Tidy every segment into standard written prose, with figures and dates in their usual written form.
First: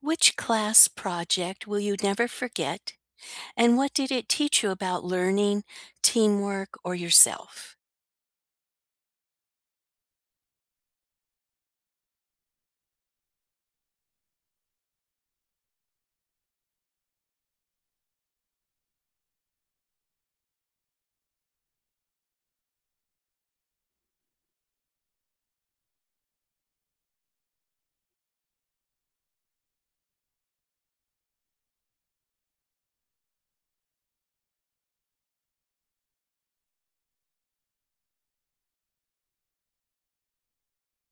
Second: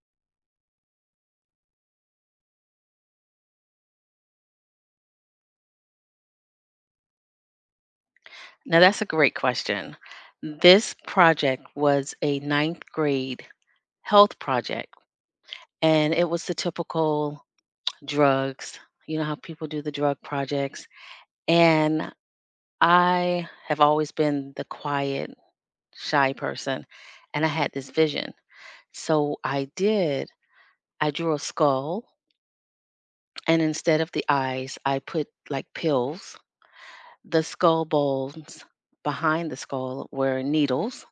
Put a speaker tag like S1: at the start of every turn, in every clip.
S1: Which class project will you never forget, and what did it teach you about learning, teamwork, or yourself?
S2: Now, that's a great question. This project was a ninth grade health project, and it was the typical drugs. You know how people do the drug projects. And I have always been the quiet, shy person, and I had this vision. So I did, I drew a skull, and instead of the eyes, I put like pills. The skull bones behind the skull were needles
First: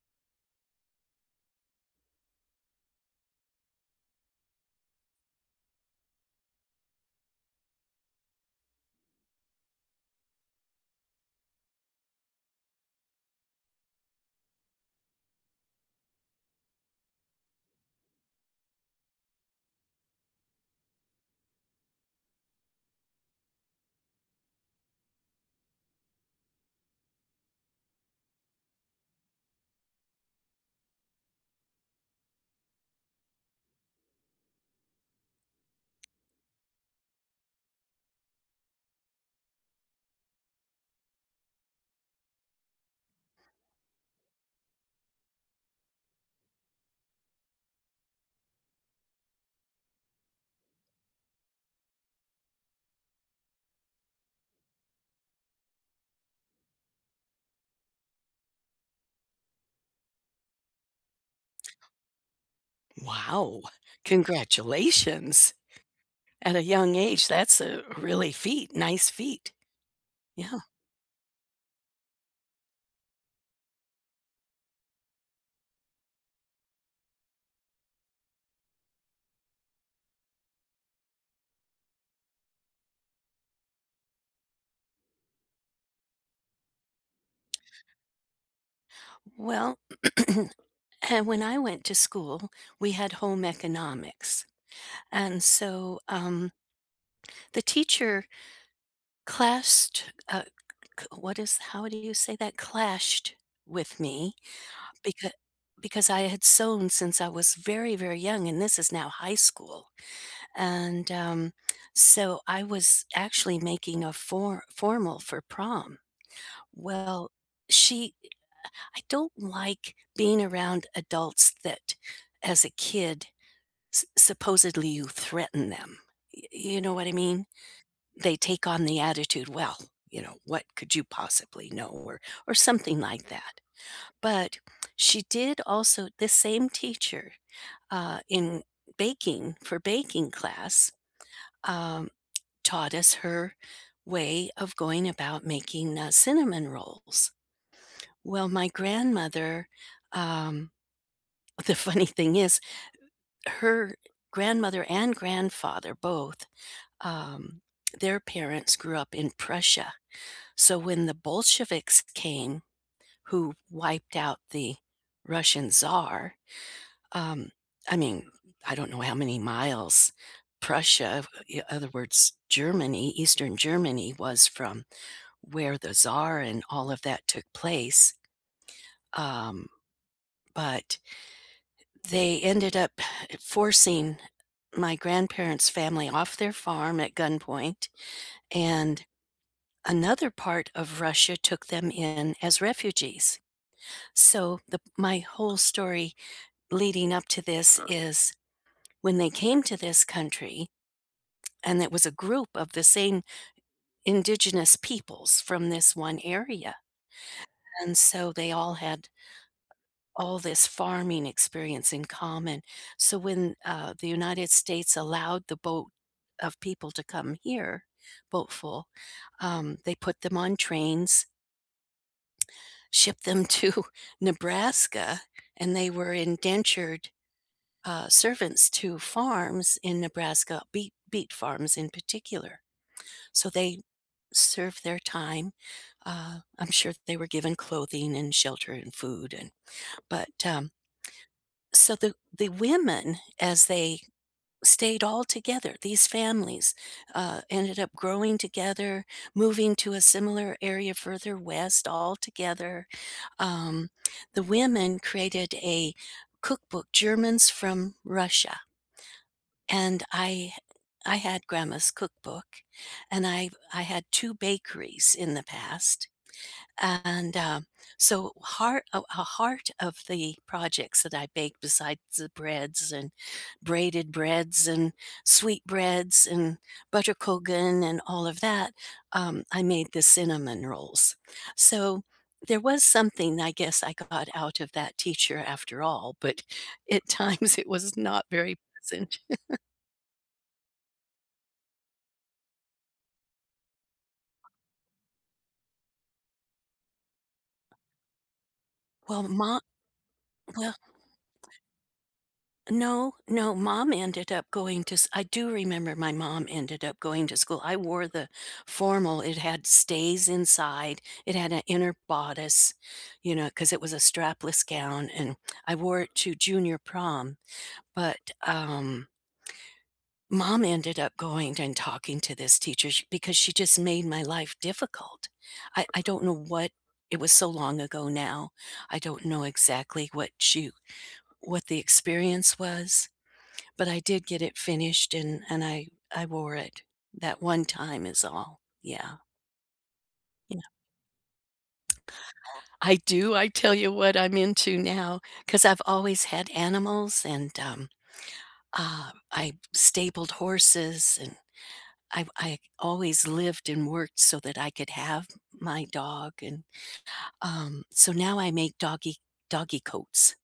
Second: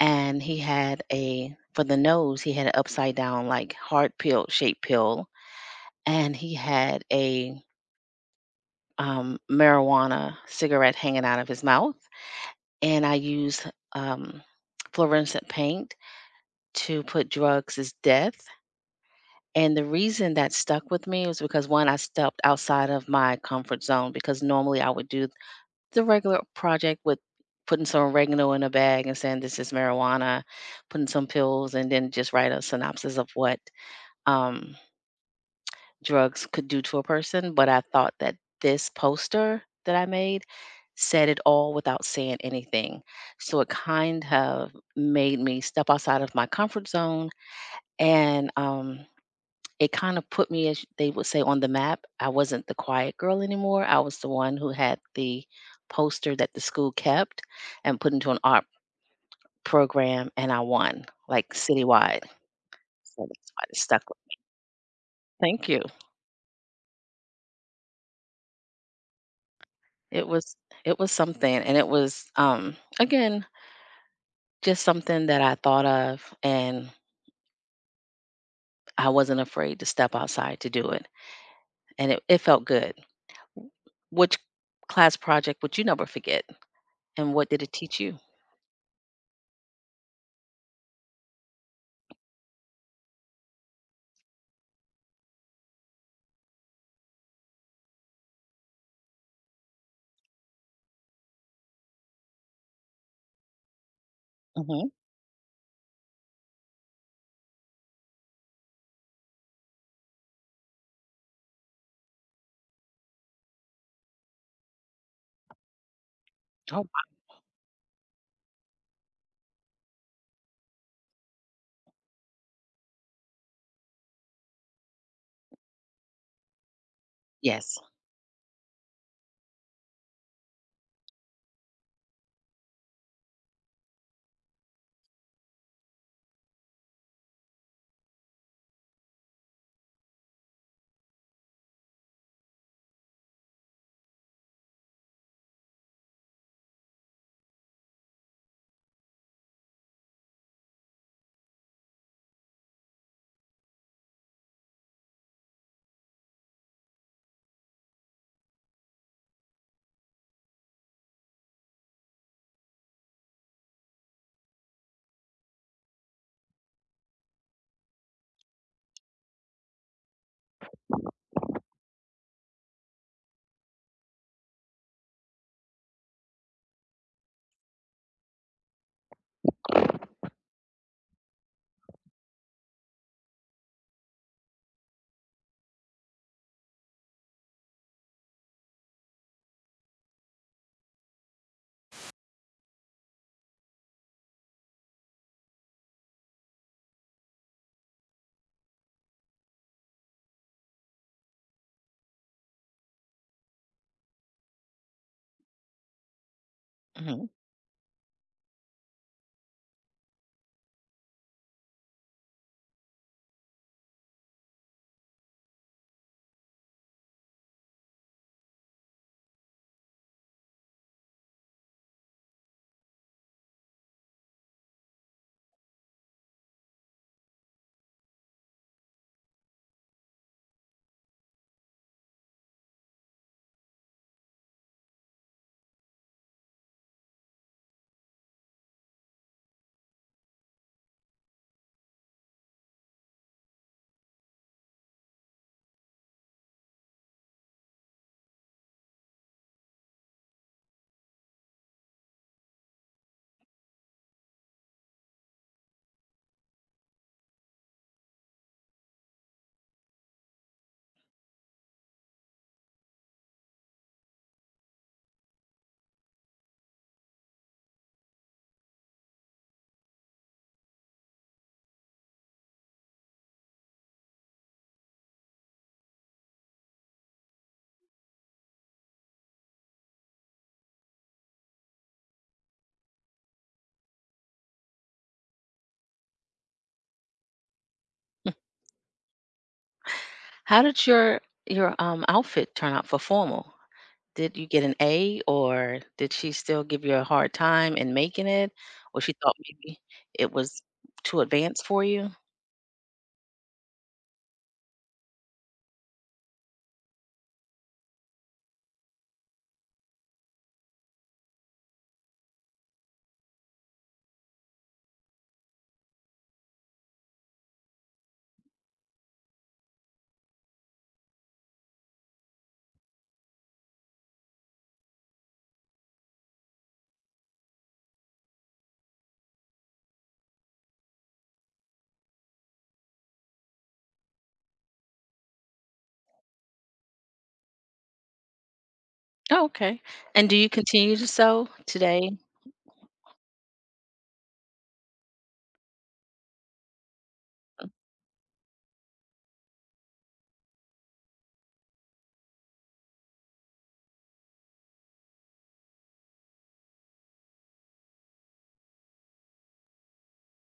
S2: and he had a for the nose, he had an upside down, like, heart pill shaped pill, and he had a, marijuana cigarette hanging out of his mouth, and I used, um, fluorescent paint to put drugs as death, and the reason that stuck with me was because, 1, I stepped outside of my comfort zone because normally I would do the regular project with putting some oregano in a bag and saying, "This is marijuana," putting some pills, and then just write a synopsis of what um, drugs could do to a person, but I thought that this poster that I made said it all without saying anything. So it kind of made me step outside of my comfort zone and it kind of put me, as they would say, on the map. I wasn't the quiet girl anymore. I was the one who had the poster that the school kept and put into an art program, and I won like citywide. So that's
S1: Wow.
S2: why it stuck.
S1: Congratulations.
S2: Thank you.
S1: At a young age, that's a really feat. Nice feat.
S2: It was
S1: Yeah.
S2: it was something, and it was, again, just something that I thought of, and I wasn't afraid to step outside to do it, and it felt good. Which class project would you never forget, and what did it teach you?
S1: Well, and when I went to school, we had home economics. And the teacher clashed, what is, how do you say that? Clashed with me.
S2: Mhm.
S1: Because because I had sewn since I was very, very young, and this is now high school, and, um, so I was actually making a formal for prom.
S2: Oh, wow.
S1: Well, she I don't like being around adults that, as a kid, s supposedly you threaten them. Y You know what I mean?
S2: Yes.
S1: They take on the attitude, "Well, you know, what could you possibly know?" Or something like that. But she did, also this same teacher, in baking, for baking class, um, taught us her way of going about making cinnamon rolls. Well, my grandmother, um, the funny thing is, her grandmother and grandfather both, um, their parents grew up in Prussia. So when the Bolsheviks came, who wiped out the Russian Tsar, Um, I mean, I don't know how many miles Prussia, in other words, Germany, Eastern Germany, was from where the Czar and all of that took place. Um, but they ended up forcing my grandparents' family off their farm at gunpoint, and another part of Russia took them in as refugees. So my whole story leading up to this is when they came to this country, and it was a group of the same indigenous peoples from this one area.
S2: Mhm.
S1: And so they all had all this farming experience in common. So when the United States allowed the boat of people to come here, boatful, they put them on trains, shipped them to Nebraska, and they were indentured servants to farms in Nebraska, beet farms in particular. So they serve their time. I'm sure they were given clothing and shelter and food, and but so the women, as they stayed all together, these families, ended up growing together, moving to a similar area further west all together. Um, the women created a cookbook, Germans from Russia, and I. I had grandma's cookbook and I had two bakeries in the past. And, um, so heart a heart of the projects that I baked, besides the breads and braided breads and sweet breads and butterkogan and all of that, I made the cinnamon rolls. So there was something I guess I got out of that teacher after all, but at times it was not very pleasant.
S2: How did your your outfit turn out for formal? Did you get an A or did she still give you a hard time in making it? Or she
S1: Well,
S2: thought
S1: ma
S2: maybe it was
S1: well,
S2: too advanced for you?
S1: no, no, mom ended up going to s I do remember my mom ended up going to school. I wore the formal, it had stays inside, it had an inner bodice, you know, because it was a strapless gown, and I wore it to junior prom. But, um, Mom ended up going and talking to this teacher, sh because she just made my life difficult. I don't know what, it was so long ago now. I don't know exactly what she, what the experience was. But I did get it finished and I wore it. That one time is all. Yeah.
S2: Oh, okay. And do you
S1: Yeah.
S2: continue to sew today?
S1: I do, I tell you what I'm into now, 'cause I've always had animals and,
S2: Mm.
S1: I stabled horses, and I always lived and worked so that I could have my dog, so now I make doggy coats.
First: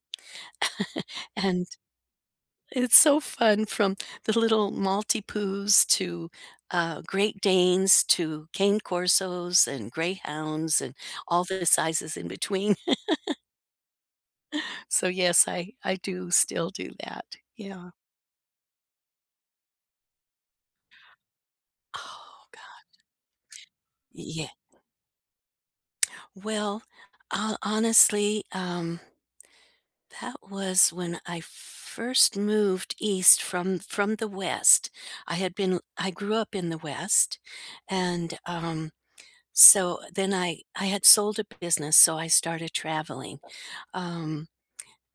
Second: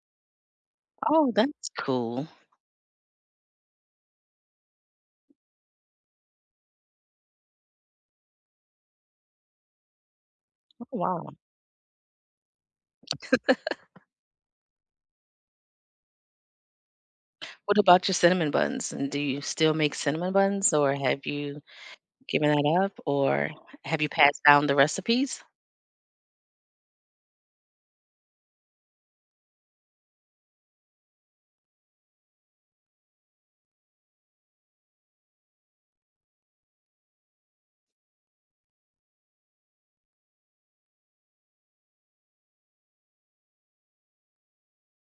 S2: Oh,
S1: And
S2: that's cool.
S1: it's so fun, from the little Maltipoos to, Great Danes to Cane Corsos and Greyhounds
S2: Oh,
S1: and
S2: wow.
S1: all the sizes in between. So, yes, I do still do that.
S2: What
S1: Yeah.
S2: about your cinnamon buns? And do you still make cinnamon buns or have you
S1: Oh,
S2: giving that
S1: god.
S2: up, or have you passed
S1: Yeah.
S2: down the recipes?
S1: Well, ho honestly, that was when I first moved east from the West. I had been I grew up in the West, and, so then I had sold a business, so I started traveling. Um,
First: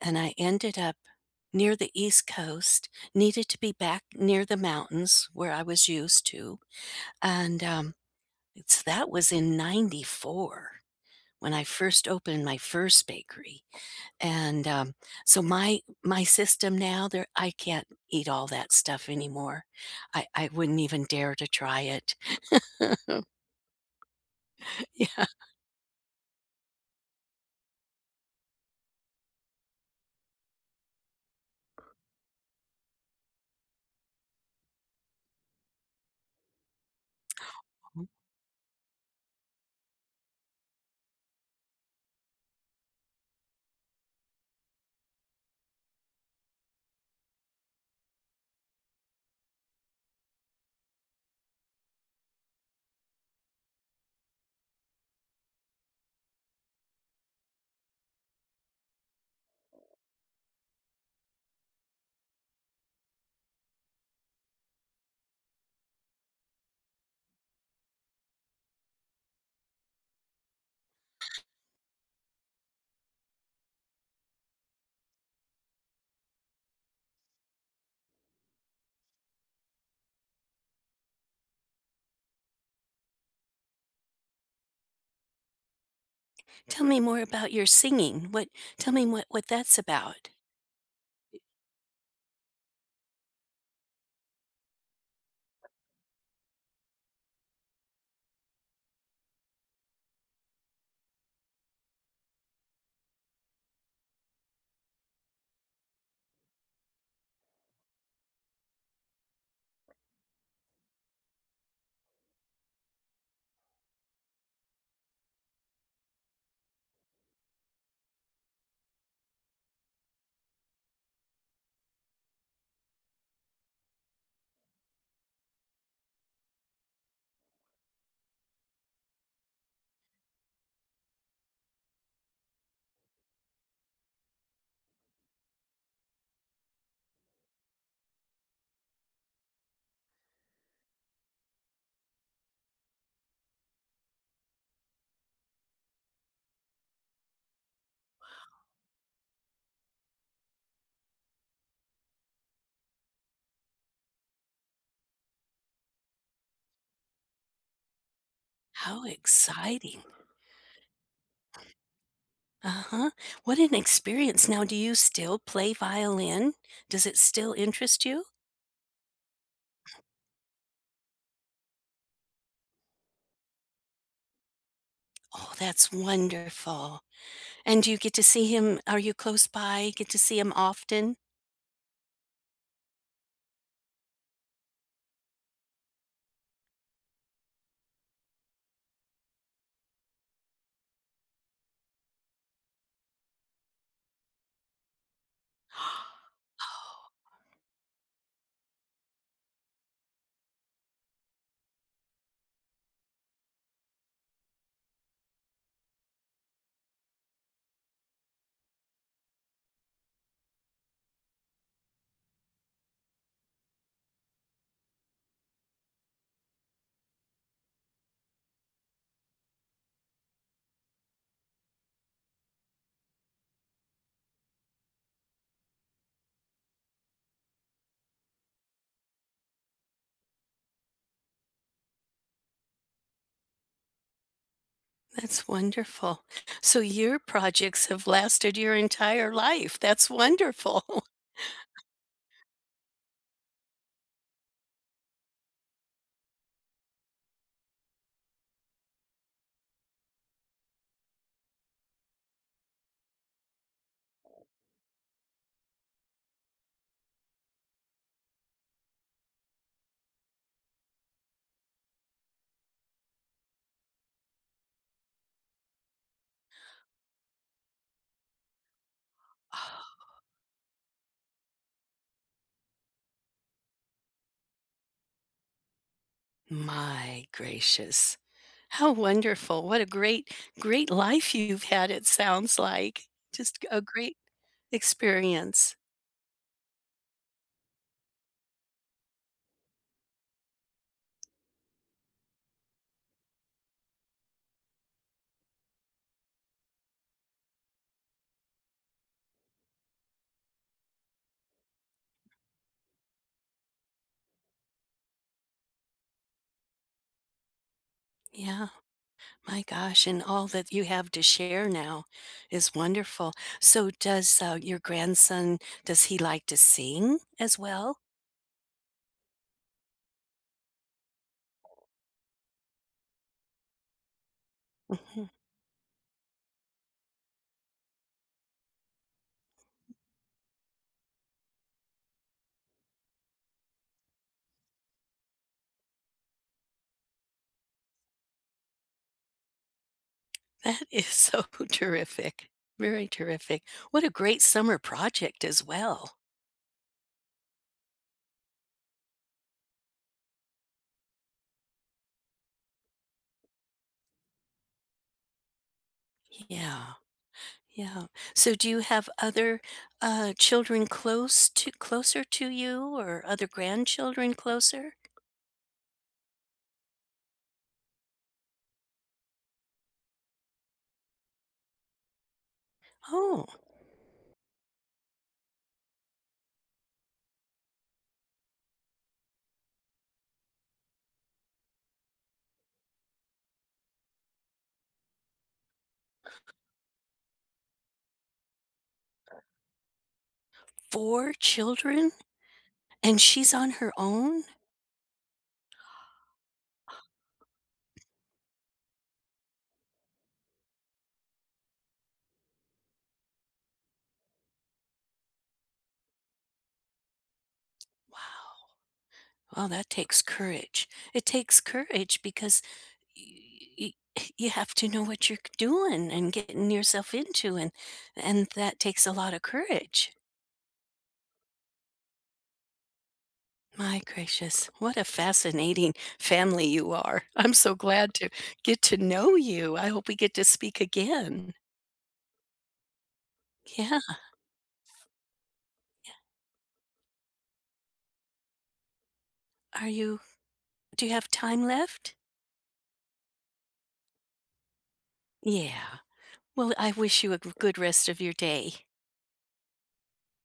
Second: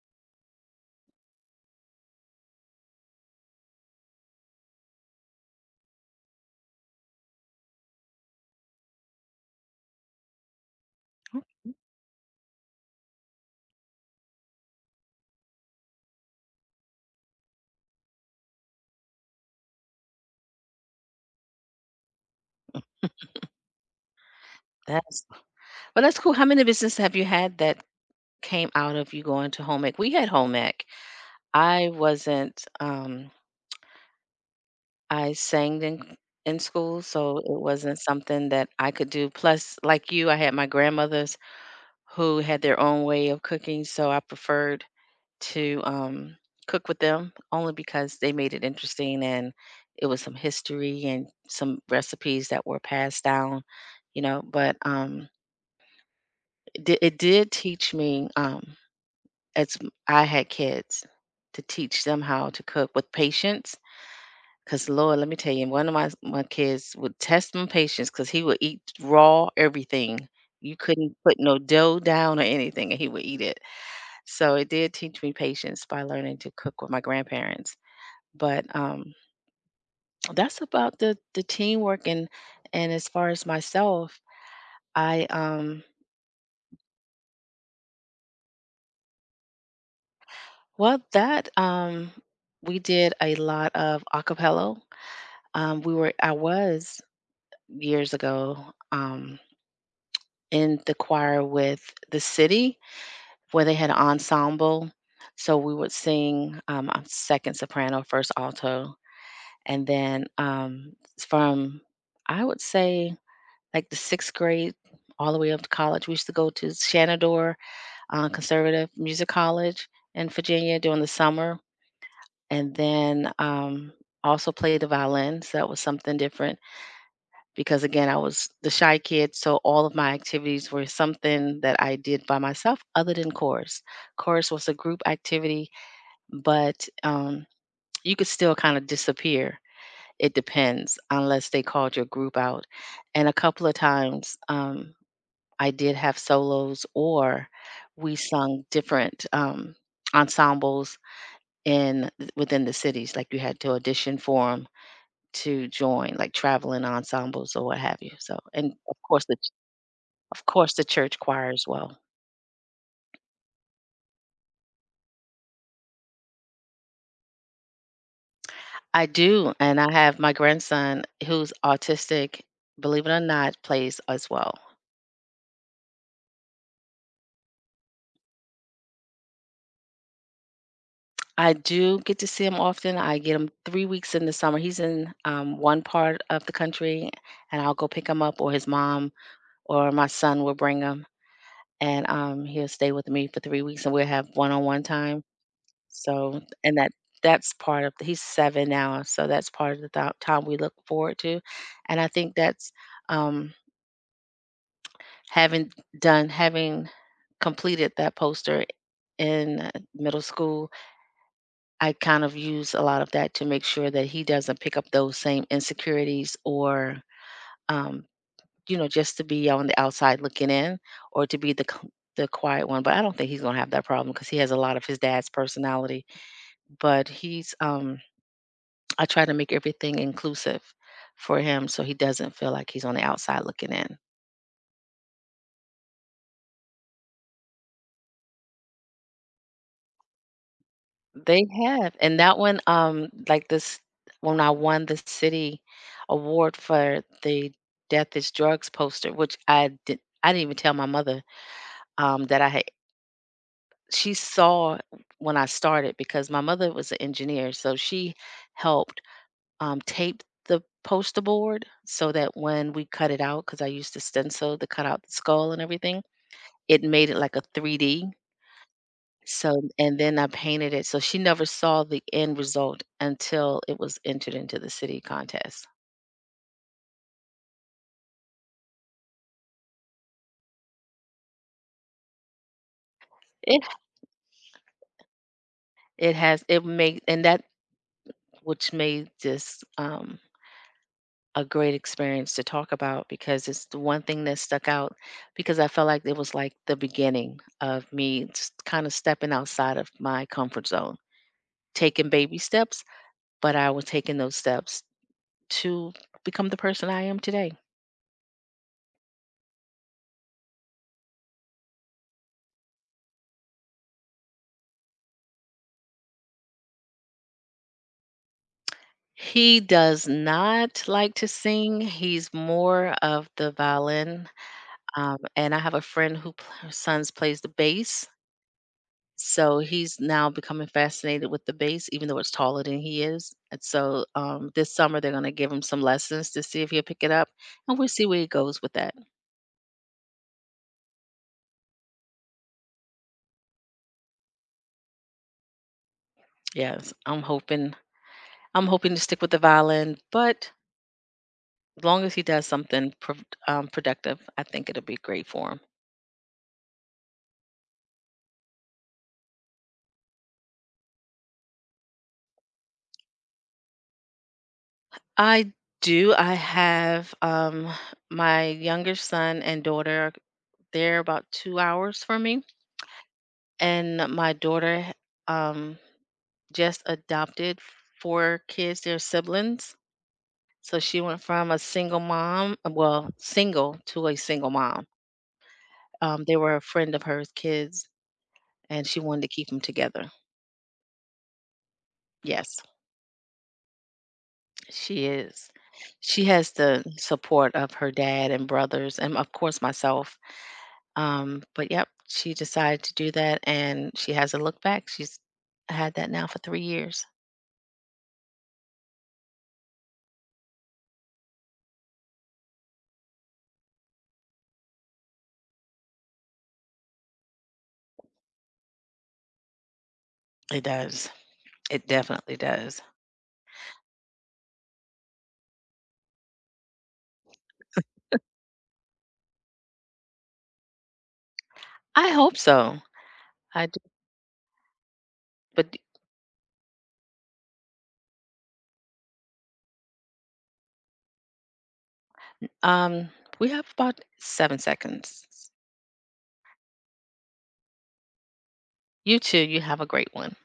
S1: and I ended up near the East Coast, needed to be back near the mountains where I was used to. And um, that was in 94 when I first opened my first bakery. And So my system now, there, I can't eat all that stuff anymore. I wouldn't even dare to try it.
S2: Mm,
S1: Yeah.
S2: that's well, that's cool. How many businesses have you had that came out of you going to home ec? We had home ec. I wasn't. I sang in school, so it wasn't something that I could do. Plus, like you, I had my grandmothers who had their own way of cooking, so I preferred to cook with them only because they made it interesting and it was some history and some recipes that were passed down, you know. But it did teach me, as m- I had kids, to teach them how to cook with patience. Because Lord, let me tell you, one of my kids would test my patience because he would eat raw everything. You couldn't put no dough down or anything, and he would eat it. So it did teach me patience by learning to cook with my grandparents but that's about the teamwork and as far as myself I
S1: Tell me more about your singing. What Tell me what that's about.
S2: well that we did a lot of acapella we were I was years ago um in the choir with the city where they had an ensemble so we would sing, I'm second soprano first alto and then, from I would say like the sixth grade all the way up to college. We used to go to Shenandoah Conservative Music College in Virginia during the summer, and then also played the violin. So that was something different because, again, I was the shy kid. So all of my activities were something that I did by myself, other than chorus. Chorus was a group activity, but you could still kind of disappear. It depends, unless they called your group out. And a couple of times, I did have solos or we sung different, ensembles in within the cities, like, you had to audition for them to join, like, traveling ensembles or what have you, so and of
S1: How
S2: course the
S1: exciting.
S2: of course the church choir as well.
S1: Uh-huh. What an experience. Now, do you still play violin? Does it still interest you?
S2: I do, and I have my grandson who's autistic, believe it or not, plays as well.
S1: Oh, that's wonderful. And do you get to see him? Are you close by? Get to see him often?
S2: I do get to see him often, I get him 3 weeks in the summer, he's in, one part of the country, and I'll go pick him up or his mom or my son will bring him, and, he'll stay with me for 3 weeks, and we'll have one-on-one time. So and that that's part of he's 7 now, so that's part of the thou time we look forward to, and I think that's, um, having done having completed that poster in middle school, I kind of use a lot of that to make sure that he doesn't pick up those same insecurities or, um you know, just to be on the outside looking in or to be the c the quiet one, but I don't think he's gonna have that problem because he has a lot of his dad's personality. But he's, I try to make everything inclusive for him so he doesn't feel like he's on the outside looking in.
S1: That's wonderful. So your projects have lasted your entire life. That's wonderful.
S2: They have, and that one, like this when I won the city award for the Death is Drugs poster, which I did I didn't even tell my mother, that I had she saw when I started because my mother was an engineer, so she helped tape the poster board so that when we cut it out, because I used to stencil to cut out the skull and everything, it made it like a 3D. So, and
S1: Oh.
S2: then I painted it. So she never saw the end result until it was entered into the city contest.
S1: My gracious. How wonderful. What a great, great life you've had, it sounds like.
S2: It
S1: Just a great experience.
S2: it made and that which made this, a great experience to talk about because it's the one thing that stuck out because I felt like it was like the beginning of me kind of stepping outside of my comfort zone, taking baby steps, but I was taking those steps to become the person I am today.
S1: Yeah, my gosh. And all that you have to share now is wonderful. So, does your grandson, does he like to sing as well?
S2: He does not like to sing. He's more of the violin.
S1: Mhm.
S2: And I have a friend who pl- her son's plays the bass. So he's now becoming fascinated with the bass, even though it's taller than he is. And so this summer they're going to give him some lessons to see if he'll pick it up, and we'll see where he goes with that.
S1: That is so terrific. Very terrific. What a great summer project as well.
S2: Yes, I'm hoping to stick with the violin, but as long as he does something pro- productive, I think it'll be great for him.
S1: Yeah. Yeah. So do you have other children close to, closer to you, or other grandchildren closer?
S2: I do. I have my younger son and daughter. They're about 2 hours from me,
S1: Oh,
S2: and my daughter. Um, just adopted 4 kids, their siblings. So she went from a single mom well, single to a single mom. They were a friend of hers kids, and she wanted to keep them together.
S1: four children,
S2: Yes,
S1: and she's on her own?
S2: she is. She has the support of her dad and brothers and, of course, myself. But yep, she decided to do that, and she hasn't looked back. She's had that now for 3 years.
S1: Wow. Well, that takes courage. It takes courage because you have to know what you're doing and getting yourself into, and that takes a lot of courage.
S2: It does. It definitely does.
S1: My gracious, what a fascinating family you are. I'm so glad to get to know you. I hope we get to speak again.
S2: I hope so. I do,
S1: Yeah.
S2: but
S1: Are you, do you have time left?
S2: Um, we have about 7 seconds.
S1: Yeah. Well, I wish you a good rest of your day.
S2: You too, you have a great one.